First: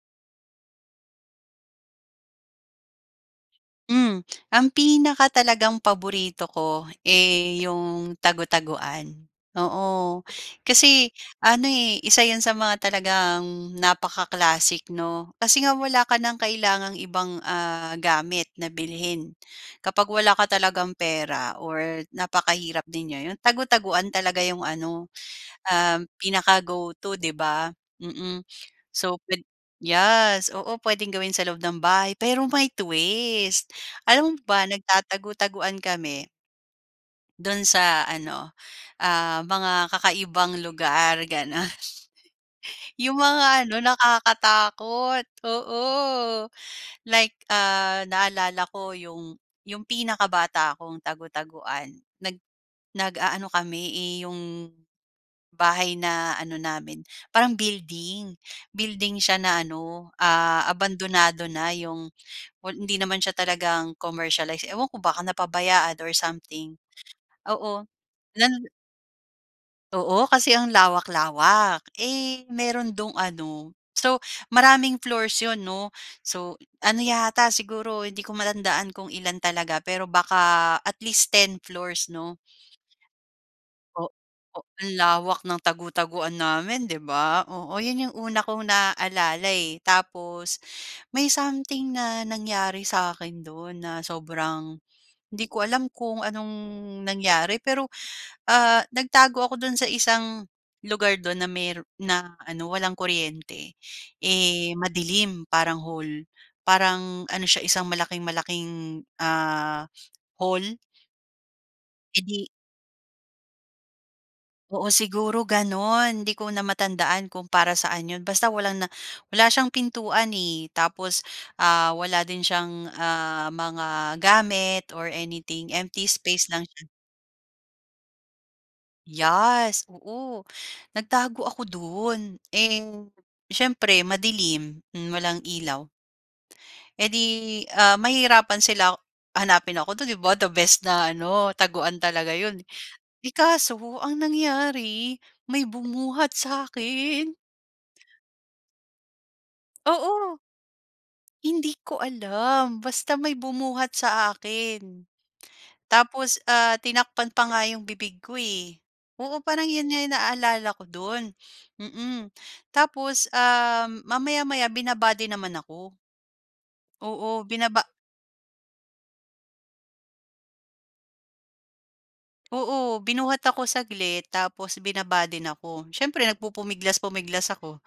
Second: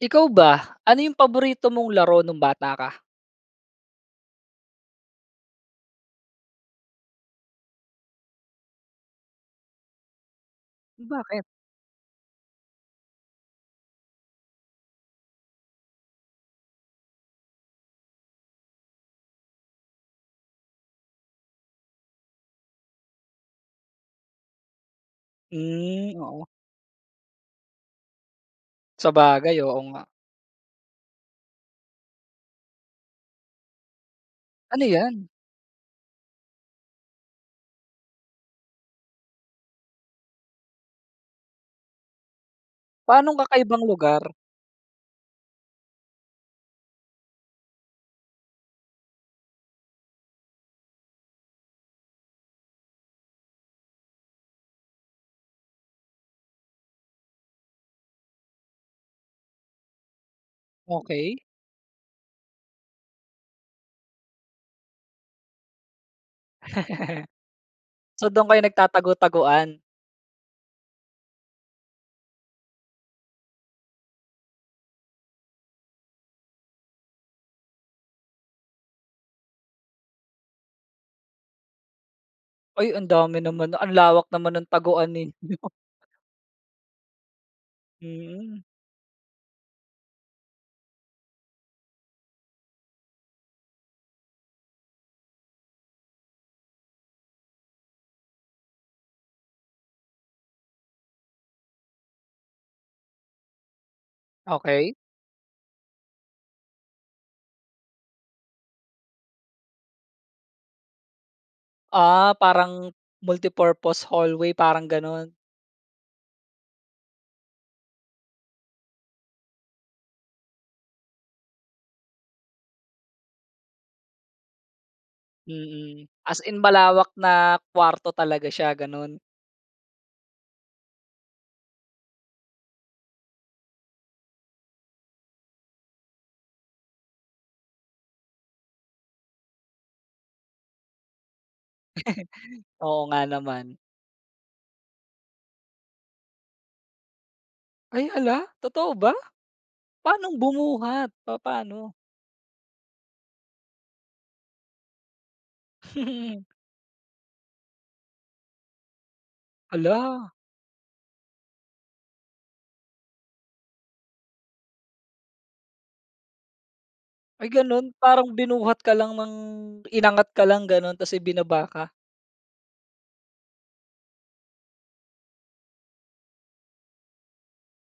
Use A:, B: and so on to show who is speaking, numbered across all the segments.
A: Ikaw ba ano yung paborito mong laro nung bata ka?
B: Hmm, ang pinaka talagang paborito ko eh, yung tago-taguan, oo. Kasi
A: Bakit?
B: ano eh, isa yun sa mga talagang napaka-classic 'no, kasi nga wala ka ng kailangang ibang ah, gamit na bilhin. Kapag wala ka talagang pera or napakahirap din niyo, yun tago-taguan talaga yung ano um
A: Hmm, oo.
B: pinaka-go to 'di ba? Mm. So pwed
A: Sabagay, oo nga.
B: yes, oo puwedeng gawin sa loob ng bahay pero may twist. Alam mo ba
A: Ano 'yan?
B: nagtatago-taguan kami Dun sa ano ah, mga kakaibang lugar gano'n. Yung
A: Paanong
B: mga ano
A: kakaibang lugar?
B: nakakatakot, oo. Like ah, naalala ko yung yung pinakabata akong tago-taguan, nag nag-aano kami, eh, yung bahay na ano namin parang building, building siya na ano ah,
A: Okey.
B: abandonado na yung, well, hindi naman siya talagang commercialize, ewan ko baka napabayaan or something. Oo
A: So dun kayo
B: nan.
A: nagtatago-taguan.
B: Oo kasi ang lawak-lawak. Eh, meron do'ng ano, so, maraming floors 'yon, 'no. So, ano yata siguro hindi ko matandaan kung ilan talaga pero baka at least ten floors, 'no.
A: Ay, ang dami naman. Ang
B: Oo,
A: lawak naman ng
B: ang
A: taguan
B: lawak ng
A: ninyo.
B: tago-taguan namin, 'di ba? Oo yun yung una
A: Mm.
B: kong naaalala eh. Tapos may something na nangyari sa akin dun na sobrang hindi ko alam kung anong nangyari. Pero ah, nagtago ako dun sa isang lugar dun na mayro'n na ano walang kuryente, eh,
A: Okey.
B: madilim parang hole parang ano siya isang malaking-malaking ah, hole. Eh
A: Ah
B: di
A: parang multi-purpose hallway parang
B: Oo,
A: gano'n.
B: siguro gano'n. 'Di ko na matandaan kung para saan 'yon basta walang na wala siyang pintuan eh, tapos ah wala din siyang ah mga gamit or anything, empty
A: Mm, as
B: space
A: in
B: lang siya.
A: malawak na kuwarto talaga siya gano'n?
B: Yes, oo nagtago ako doon. Eh, siyempre madilim, hmm, walang ilaw. Eh di ah mahihirapan sila hanapin ako do'n, 'di ba, the best na ano taguan talaga 'yon.
A: Oo nga
B: Eh, kaso
A: naman.
B: ang nangyari, may bumuhat sa akin.
A: Ay, hala! Totoo ba? Paanong
B: Oo.
A: bumuhat,
B: Hindi
A: papaano?
B: ko alam basta may bumuhat sa akin. Tapos ah tinakpan pa nga yung bibig ko eh. Oo parang 'yon nga
A: Hala!
B: naalala ko do'n, mm. Tapos um, mamaya-maya binaba din naman ako. Oo,
A: Ay,
B: binaba
A: gano'n parang binuhat ka lang ng inangat ka lang gano'n tapos eh, ibinaba ka?
B: Oo, binuhat ako saglit tapos binaba din ako. Siyempre nagpupumiglas-pumiglas ako,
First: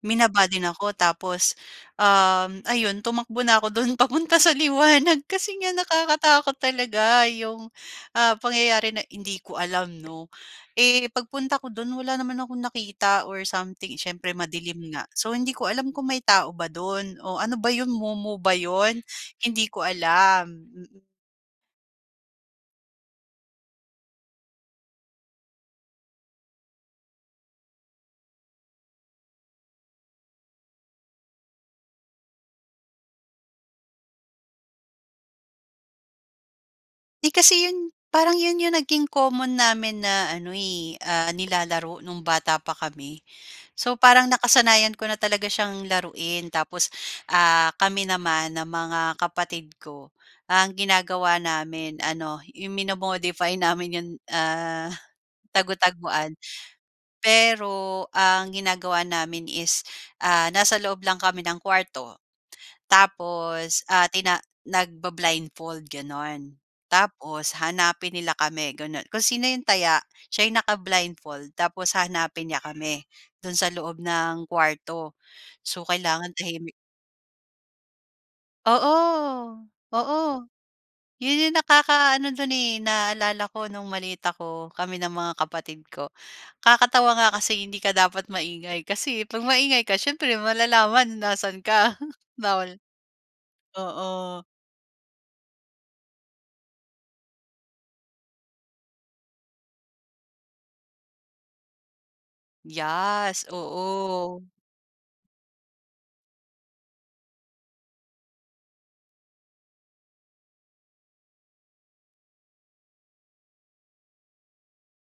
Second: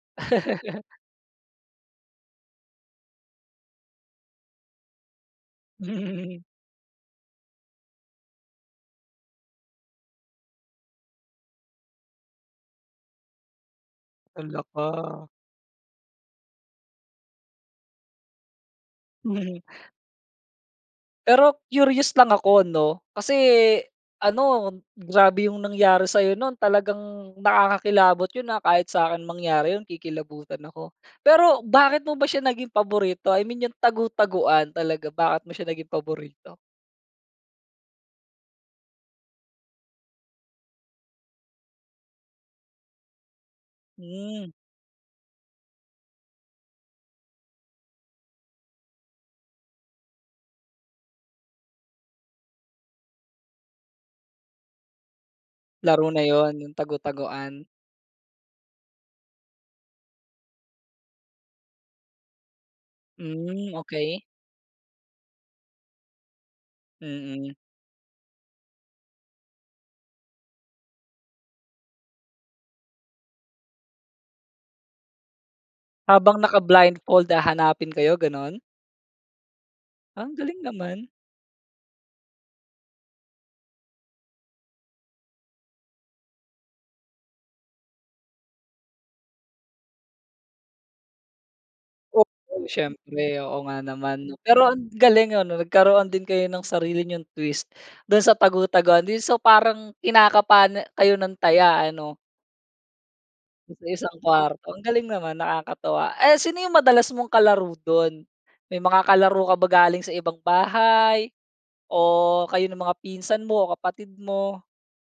B: binaba din ako. Tapos, uhm, ayun tumakbo na ako do'n papunta sa liwanag kasi nga nakakatakot talaga 'yong ah, pangyayari na hindi ko alam 'no. Eh, pagpunta ko do'n wala naman akong nakita or something, siyempre
A: Halla
B: madilim nga.
A: ka!
B: So, hindi ko alam kung may tao ba do'n o ano ba 'yon mumu ba 'yon? Hindi ko alam. Mm.
A: Pero curious lang ako 'no. Kasi, ano, grabe yung nangyari sa'yo nun, talagang nakakakilabot yun ah, kahit s'kin mangyari yun kikilabutan ako. Pero bakit mo ba siya naging paborito? I mean yung tagu-taguan, talaga bakit mo siya naging paborito?
B: 'Di kasi 'yon parang 'yon 'yong naging common namin na ano eh, ah, nilalaro no'ng bata pa kami. So, parang
A: Hmm.
B: nakasanayan ko na talaga siyang laruin. Tapos ah, kami naman ng mga kapatid ko, ang ginagawa namin ano, 'yong mino-modify namin 'yong ah,
A: Laro na
B: tagu-taguan.
A: yun, yung tagu-taguan.
B: Pero ang ginagawa namin is ah, nasa loob lang kami ng kuwarto.
A: Hmm,
B: Tapos ah,
A: okey.
B: tina nagba-blindfold gano'n. Tapos
A: Mm.
B: hanapin nila kami gano'n. Kung sino 'yong taya siya'y naka-blindfold. Tapos hahanapin niya kami do'n sa loob ng kuwarto. So kailangan
A: Habang naka
B: tahimik.
A: blindfold, hahanapin kayo gano'n?
B: Oo, oo.
A: Ang galing naman!
B: 'Yon 'yong nakaka-ano do'n eh, naaalala ko no'ng maliit ako, kami ng mga kapatid ko. Kakatawa nga kasi hindi ka dapat maingay, kasi 'pag maingay ka siyempre malalaman nasan ka,
A: Okey
B: bawal
A: siyempre, oo nga naman.
B: oo.
A: Pero ang galing ano, nagkaroon din kayo ng sarili nyong twist do'n sa tagu-taguan, 'di so parang kinakapa na kayo ng taya, ano?
B: Yes.
A: Sa isang
B: Oo.
A: kuwarto ang galing naman nakakatuwa. Eh, sino yung madalas mong kalaro do'n? May mga kalaro ka ba galing sa ibang bahay, o kayo ng mga pinsan mo o kapatid mo?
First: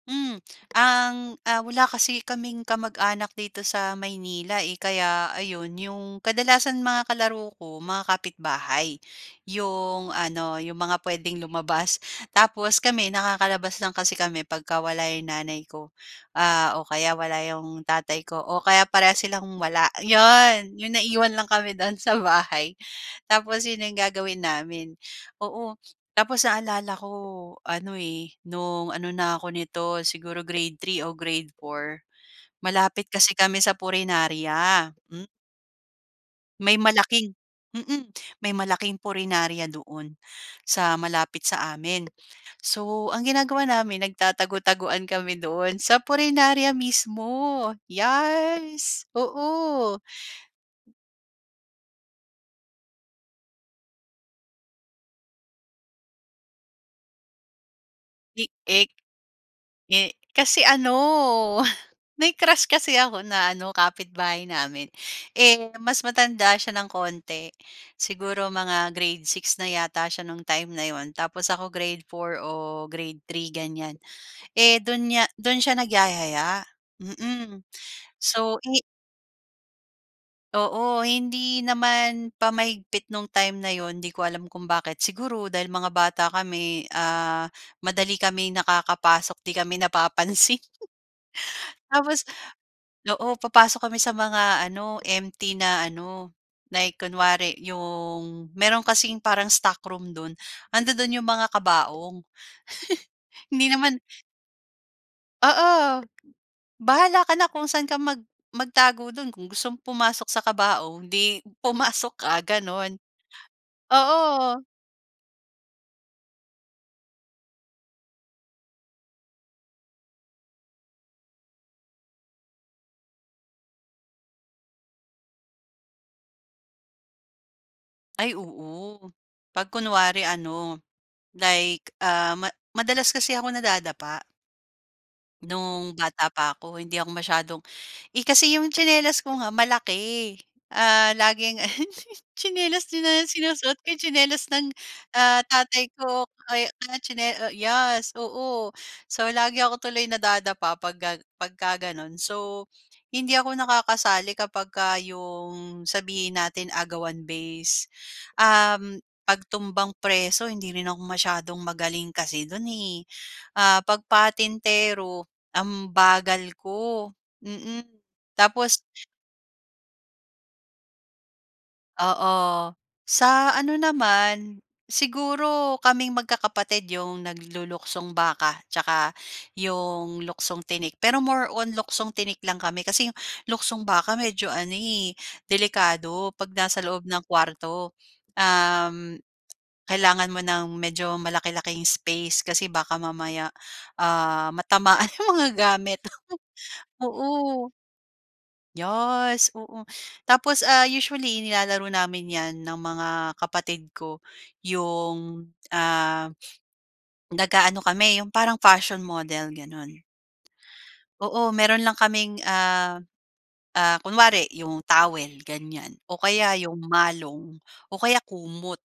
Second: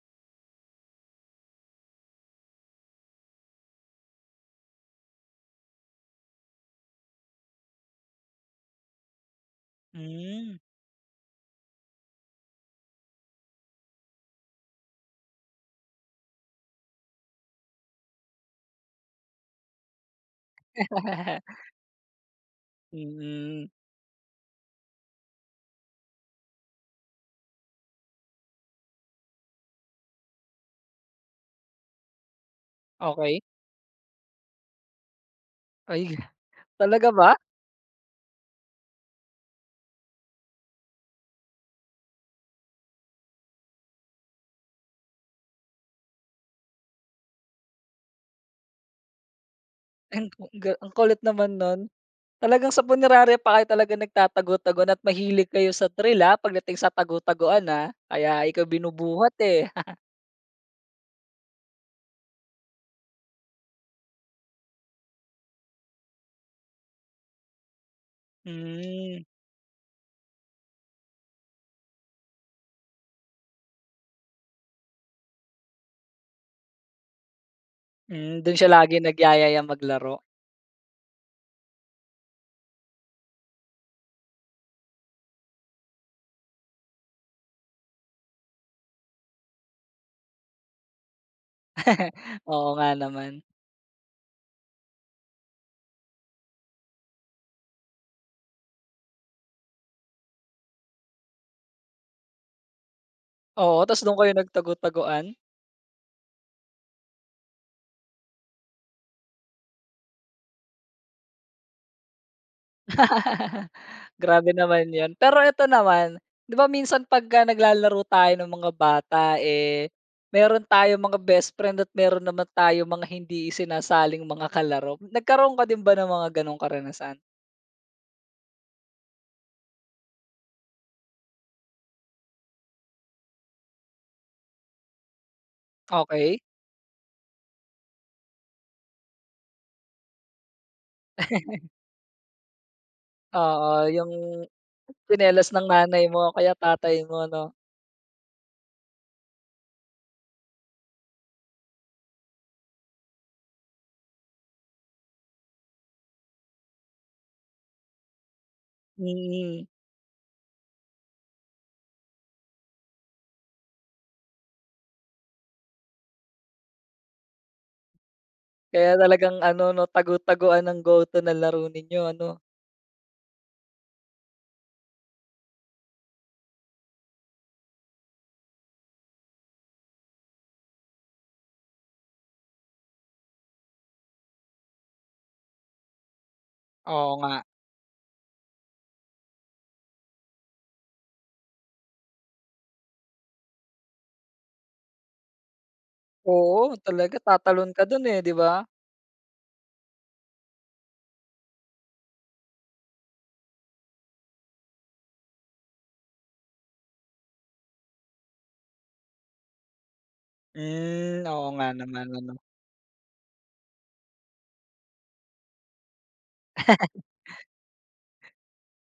B: Hmm, ang, ah, wala kasi kaming kamag-anak dito sa Maynila, eh, kaya ayon 'yong kadalasan mga kalaro ko mga kapitbahay yung
A: Mm.
B: ano 'yong mga puwedeng lumabas. Tapos kami nakakalabas lang kasi kami pagka wala 'yong nanay ko, ah, o kaya wala 'yong tatay ko o kaya parehas silang wala. 'Yon yung naiwan lang kami do'n sa bahay
A: Mm.
B: tapos 'yon yung gagawin namin. Oo, tapos naalala ko ano, eh, no'ng ano na ako neto siguro Grade 3 o Grade 4 malapit kasi
A: Okey.
B: kami sa punerarya. Hmm.
A: Ay,
B: May
A: talaga ba?
B: malaking mm, may malaking punerarya doon sa malapit sa amin. So ang ginagawa namin nagtatagutaguan kami do'n sa punerarya mismo, yes oo.
A: Ay, ang ga ang kulit naman no'n. Talagang sa Punerarya pa kayo talaga nagtatagutaguan at mahilig kayo sa, trill ah, pagdating sa tagutaguan ah,
B: I
A: kaya ikaw
B: ek
A: binubuhat eh.
B: eh, kasi ano, may crush kasi ako na ano kapitbahay namin eh, mas matanda siya ng konti siguro mga Grade
A: Mm.
B: 6 na yata siya no'ng time na 'yon tapos ako Grade 4 o Grade 3 ganyan, eh, do'n niya do'n siya nagyaya, mm,
A: Mm, dun
B: so
A: siya
B: ini
A: lagi nagyaya maglaro.
B: Oo, hindi naman pa mahigpit nung time na 'yon, 'di ko alam kung bakit. Siguro, dahil mga bata kami ah, madali kaming nakakapasok, 'di kami napapansin. Tapos,
A: Oo nga
B: oo,
A: naman.
B: papasok kami sa mga ano, empty na ano, like kunwari 'yong meron kasing parang stock room do'n, 'andodun 'yong mga kabaong. Hindi
A: Oo,
B: naman.
A: 'tas dun kayo nag tago-taguan?
B: Oo, bahala ka na kung saan ka mag magtago do'n kung gustong pumasok sa kabaong, 'di pumasok ka gano'n.
A: Grabe
B: Oo.
A: naman 'yan. Pero ito naman, 'di ba, minsan 'pag naglalaro tayo ng mga bata eh, meron tayong mga bestfriend at meron naman tayong mga hindi isinasaling mga kalaro, nagkaroon ka din ba ng mga ganong karanasan?
B: Ay oo, 'pag kunwari ano, like, ah, ma madalas kasi ako nadadapa. No'ng bata
A: Okey.
B: pa ako hindi ako masyadong, eh, kasi 'yong tsinelas ko nga malaki. Ah, laging tsinelas na sinusot ko
A: Oo
B: yung
A: yung,
B: tsinelas ng ah,
A: tsinelas ng
B: tatay
A: nanay
B: ko o
A: mo o kaya
B: kay,
A: tatay mo,
B: tsine
A: 'no.
B: yes, oo. So, lagi ako tuloy nadadapa pagka pagka gano'n. So, hindi ako nakakasali kapag ka 'yong sabihin natin agawan base, uhm, 'pag
A: Mm.
B: tumbang preso, hindi rin ako masyadong magaling kasi do'n eh. Ah, pag patintero ang bagal ko, mm. Tapos.
A: Kaya talagang ano, 'no, tago taguan ng go-to na laro ninyo, ano?
B: Oo. Sa ano naman, siguro kaming magkakapatid 'yong nagluluksong baka, 'tsaka 'yong luksong tinik. Pero more on luksong tinik lang kami, kasi 'yong luksong baka medyo ano eh, delikado 'pag nasa loob
A: Oo
B: ng
A: nga.
B: kuwarto. Uhm, kailangan mo ng medyo malaki-laking space kasi baka mamaya ah, matamaan yung mga gamit,
A: Oo, talaga tatalon
B: oo.
A: ka dun, eh, 'di ba?
B: Yes, oo. Tapos ah, usually nilalaro namin 'yan ng mga kapatid ko, 'yong ah, nag-aano kami 'yong parang fashion model, gano'n.
A: Hmm.
B: Oo,
A: Oo nga
B: meron lang
A: naman, ano.
B: kaming ah, ah, kunwari 'yong towel ganyan, o kaya 'yong malong o kaya kumot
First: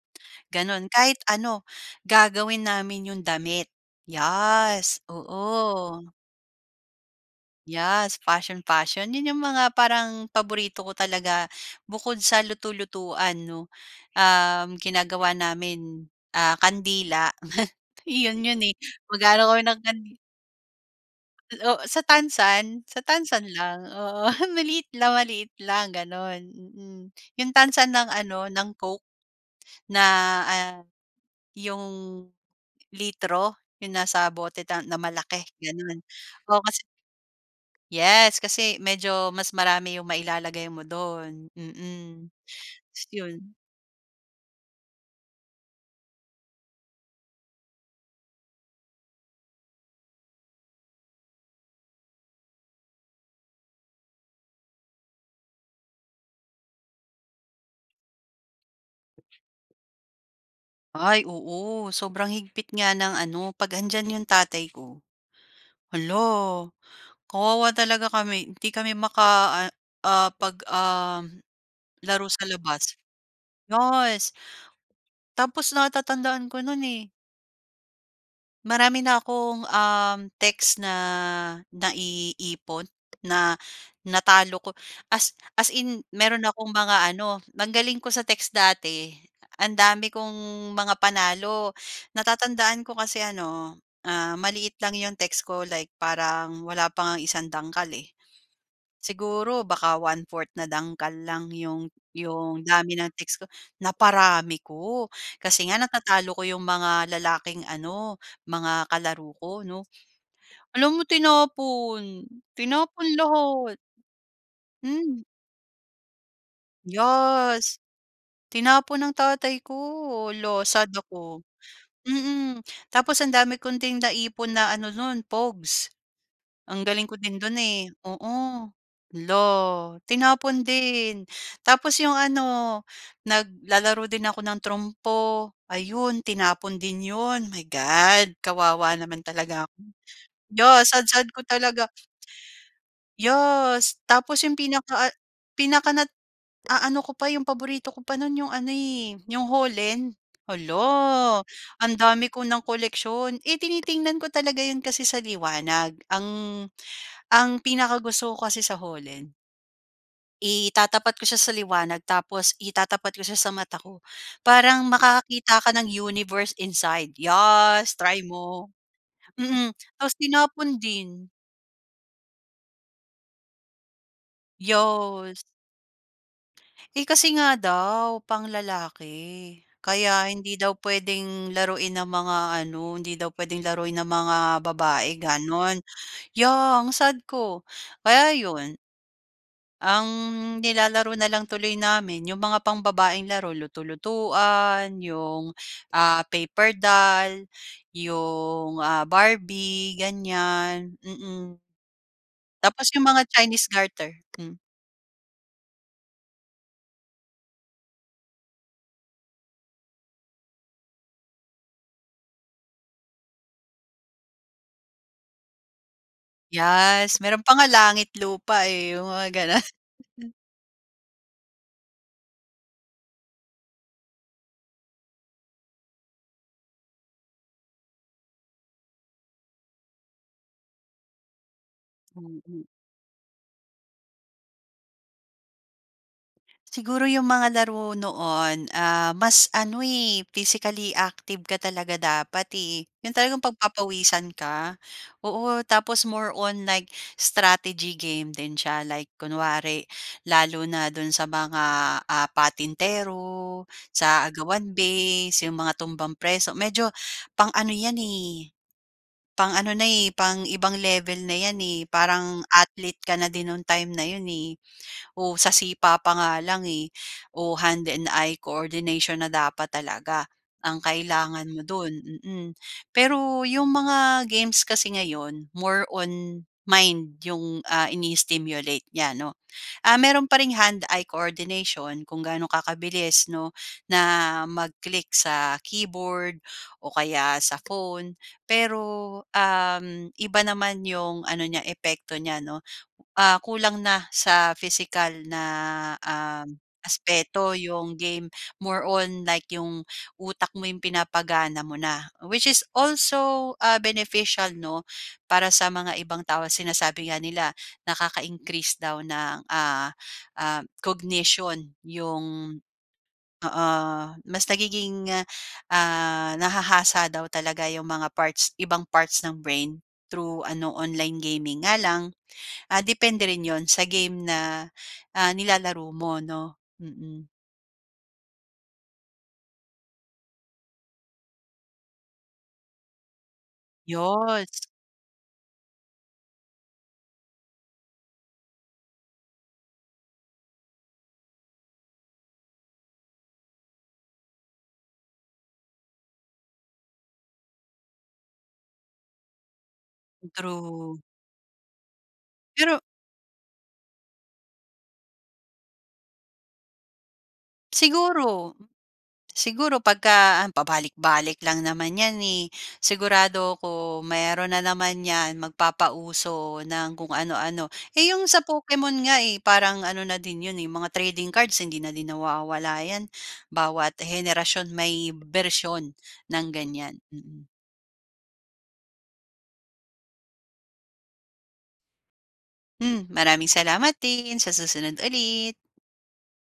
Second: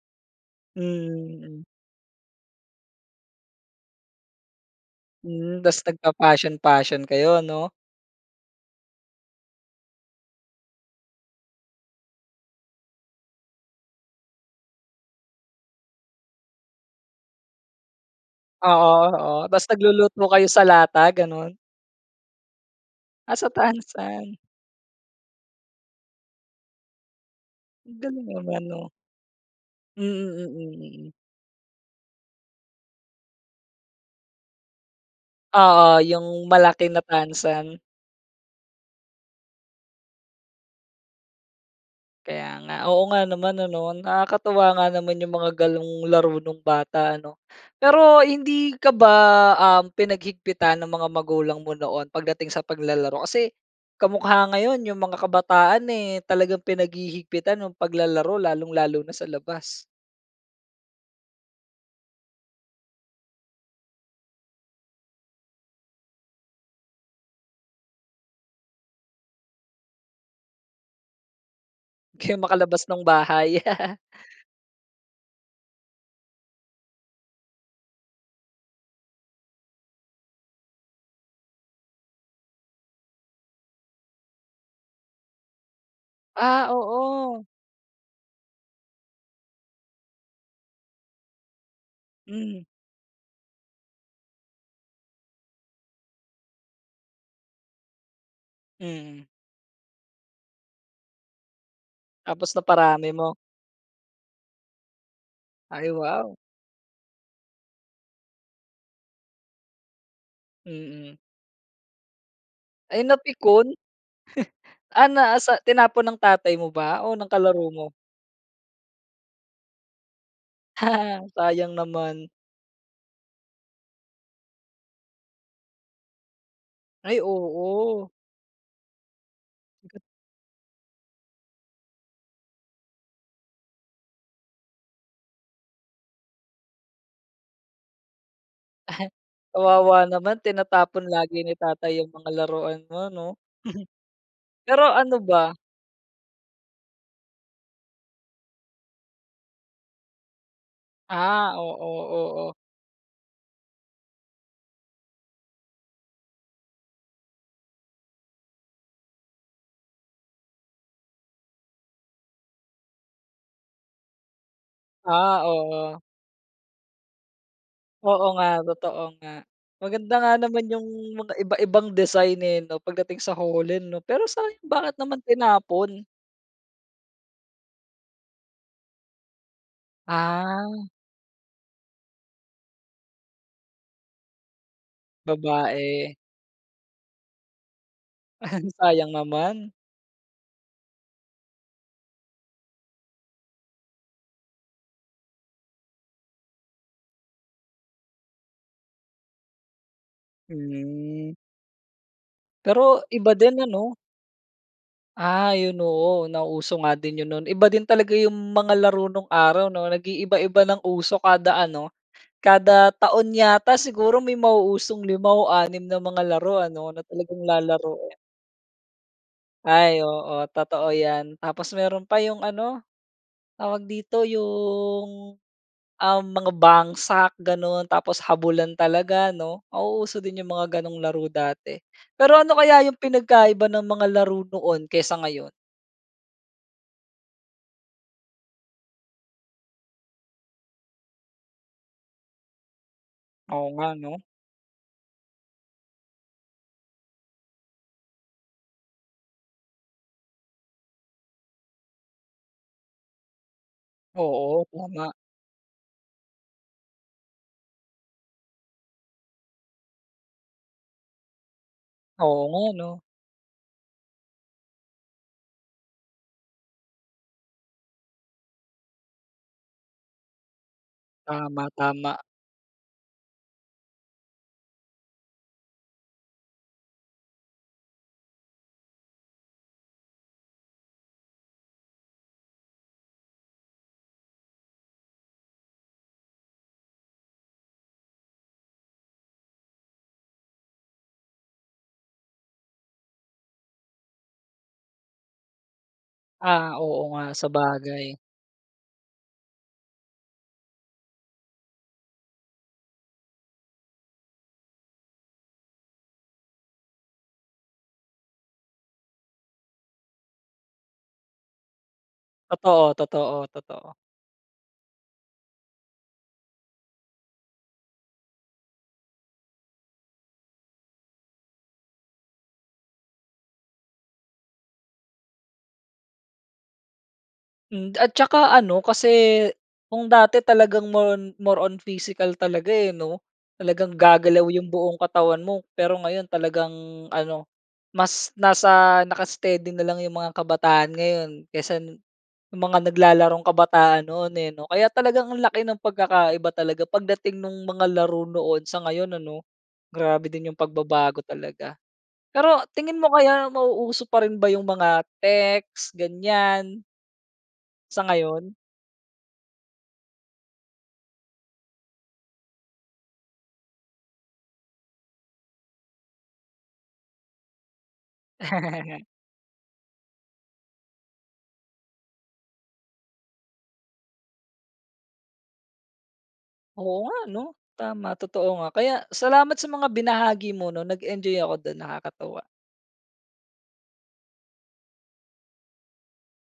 B: gano'n. Kahit
A: Mm,
B: ano,
A: mm.
B: gagawin namin 'yong damit. Yes,
A: Hmm, 'tas
B: oo.
A: nagfa-fashion fashion kayo, ano?
B: Yes, fashion fashion. 'Yon 'yong mga parang paborito ko talaga bukod sa luto-lutuan, 'no. Um, ginagawa namin, ah, kandila 'yon 'yon eh,
A: Oo, oo.
B: mag-aano kami
A: 'Tas
B: ng kan.
A: nagluluto kayo sa lata, ganun?
B: O sa tansan, sa
A: Ah,
B: tansan
A: sa
B: lang. Oo,
A: tansan.
B: maliit lang maliit lang gano'n, mm. 'Yong tansan ng
A: Galing
B: ano,
A: naman,
B: ng
A: 'no.
B: Coke na
A: Mm. Mm,
B: ah,
A: mm.
B: 'yong litro 'yong nasa bote na malaki
A: Oo,
B: gano'n.
A: yung
B: Oo kasi,
A: malaki na tasan.
B: yes kasi medyo mas marami 'yong mailalagay mo do'n, mm.
A: Kaya nga.
B: Tapos
A: Oo nga
B: yun.
A: naman ano, nakakatuwa nga naman yung mga ganong laro nung bata ano. Pero hindi ka ba ah pinaghigpitan ng mga magulang mo noon pagdating sa paglalaro? Kasi kamukha ngayon yung mga kabataan eh, talagang pinaghihigpitan yung paglalaro lalong-lalo na sa labas.
B: Ay, oo, sobrang higpit nga ng ano, 'pag 'andiyan 'yong tatay ko. Hala, kawawa talaga kami. 'Di kami maka, ah ah, 'pag, um, laro
A: Kayo
B: sa
A: makalabas
B: labas.
A: ng bahay
B: Yes. Tapos, natatandaan ko no'n, eh. Marami na 'kong, um, text na naiipon na natalo ko, as as in meron akong
A: Ah,
B: mga ano
A: oo.
B: ang galing ko sa text dati. Ang dami kong mga panalo.
A: Hmm.
B: Natatandaan ko kasi ano, ah, maliit lang yung text ko, like parang wala pa ngang isang dangkal, eh.
A: Hmm.
B: Siguro baka 1/4 na dangkal lang yung
A: Tapos,
B: yung dami
A: naparami
B: ng
A: mo.
B: text ko. Naparami ko, kasi nga
A: Ay,
B: natatalo
A: wow.
B: ko yung mga lalaking ano, mga kalaro ko, 'no? Alam mo
A: Mm.
B: tinapon
A: Ay
B: tinapon
A: napikon?
B: lahat.
A: Ah,
B: Hmm.
A: na a sa tinapon ng tatay mo ba o ng kalaro
B: Yes.
A: mo?
B: Tinapon ng tatay ko. Hala, sad ako.
A: Sayang naman.
B: Mm. Tapos ang dami kong din naipon na ano no'n, pogs. Ang galing ko
A: Ay
B: din dun, eh,
A: oo.
B: oo. Hala,
A: Ge
B: tinapon din. Tapos yung ano, naglalaro din ako ng trompo, ayun, tinapon din yun. My God! Kawawa naman talaga ak hmm.
A: Kawawa naman
B: Yeah,
A: tinatapon
B: sad sad
A: lagi
B: ko
A: ni
B: talaga.
A: tatay 'yong mga laruan mo, 'no?
B: Yes, tapos yung
A: Pero
B: pinaka at
A: ano ba?
B: pinaka nat aano ko pa yung paborito ko pa no'n, yung ano, eh, yung holen. Hala,
A: Ah, oo,
B: ang dami ko
A: oo.
B: ng koleksiyon. Eh tinitingnan ko talaga 'yon kasi sa liwanag. Ang ang pinakagusto ko kasi sa holen. Itatapat ko siya sa liwanag, tapos itatapat ko siya sa mata ko. Parang
A: Ah
B: makakakita ka ng
A: oo.
B: universe inside. Yas try
A: Oo nga,
B: mo.
A: totoo nga.
B: Mm, tapos
A: Maganda nga naman
B: tinapon
A: yung
B: din.
A: mga iba-ibang design eh 'no, pagdating sa holen 'no, pero sayang bakit naman
B: Yows.
A: tinapon?
B: Eh, kasi nga daw, pang lalaki. Kaya hindi daw
A: Ah.
B: puwedeng laruin ng mga ano, hindi daw puwedeng laruin ng mga babae gano'n.
A: Babae.
B: Ya, ang sad ko. Kaya yun.
A: Sayang naman.
B: Ang nilalaro na lang tuloy namin 'yong mga pambabaeng laro, luto-lutuan, 'yong ah, paper doll, 'yong ah Barbie ganyan,
A: Hmm.
B: mm. Tapos
A: Pero
B: yung mga
A: iba din
B: Chinese
A: ano?
B: garter, hmm.
A: Ah 'yon oo nauso nga din 'yon no'n. Iba din talaga 'yong mga laro nong araw 'no, nag-iiba-iba ng uso kada ano, kada taon yata siguro may mauusong 5 o 6 na mga laro ano na
B: Yes,
A: talagang
B: meron pa nga langit
A: lalaruin.
B: lupa eh, 'yong mga gano'n.
A: Ay oo totoo 'yan, tapos meron pa 'yong ano, tawag dito? Yung uhm, mga bangsak gano'n, tapos habulan talaga 'no. Nauuso din yung mga gano'ng laro dati. Pero ano
B: Mm.
A: kaya yung pinagkaiba ng mga laro noon kaysa ngayon?
B: Siguro yung mga laro noon, ah, mas ano, eh, physically active ka talaga dapat, eh. Yung talagang
A: Oo nga, 'no?
B: pagpapawisan ka, oo. Tapos, more on like strategy game din siya. Like kunwari lalo na do'n sa mga, ah, patintero, sa
A: Oo,
B: agawan
A: tama.
B: base, yung mga tumbang preso. Medyo, pang-ano 'yan, eh, pang-ano na, eh, pang ibang level na 'yan eh.
A: Oo
B: Parang,
A: nga, 'no?
B: athlete ka na din nong time na 'yon, eh. O, sa sipa pa nga lang eh, o, hand and eye coordination na dapat talaga, ang kailangan mo
A: Tama,
B: do'n,
A: tama.
B: mm. Pero, yung mga games kasi ngayon, more on mind yung, ah, ini-stimulate niya 'no. Ah, meron pa ring hand-eye coordination kung gaano kakabilis 'no, na mag-click sa keyboard o kaya sa phone. Pero, uhm, iba naman yung ano niya epekto niya, 'no? Ah, kulang na sa physical na, um,
A: Ah, oo nga!
B: aspeto yung
A: Sabagay.
B: game. More on like yung utak mo yung pinapagana mo na. Which is also, ah, beneficial, 'no. Para sa mga ibang tao, sinasabi nga nila nakaka-increase daw ng, ah ah, cognition yung
A: Totoo, totoo,
B: oo,
A: totoo.
B: mas nagiging, ah, nahahasa daw talaga yung mga parts ibang parts ng brain through ano, online gaming. Nga lang, ah, depende rin yun sa game na, ah, nilalaro mo 'no? Mm.
A: Hmm, at tsaka ano, kasi, kung dati talagang, more on more on physical talaga, eh, 'no? Talagang gagalaw
B: Yes.
A: yung buong katawan mo. Pero, ngayon talagang ano, mas nasa naka-steady na lang yung mga kabataan ngayon, kaysa nung mga naglalarong kabataan noon, eh, 'no? Kaya talagang ang laki ng pagkakaiba talaga, pagdating nung mga laro noon sa ngayon, ano? Grabe din yung
B: True.
A: pagbabago talaga. Pero
B: Pero
A: tingin mo, kaya mauuso pa rin ba yung mga text, ganyan? Sa ngayon?
B: Siguro siguro, 'pagka an pabalik-balik lang naman 'yan eh. Sigurado ako mayroon na naman 'yan, magpapauso ng kung anu-ano. Yung sa Pokemon nga eh, parang ano na din 'yon eh, mga trading cards, hindi na din nawawala 'yan, bawat henerasyon may bersiyon ng ganyan.
A: Oo nga ano!
B: Mm.
A: Tama, totoo nga. Kaya, salamat sa mga binahagi mo 'no? Nag enjoy ako dun, nakakatuwa.
B: Hmm, maraming salamat din! Sa susunod ulit.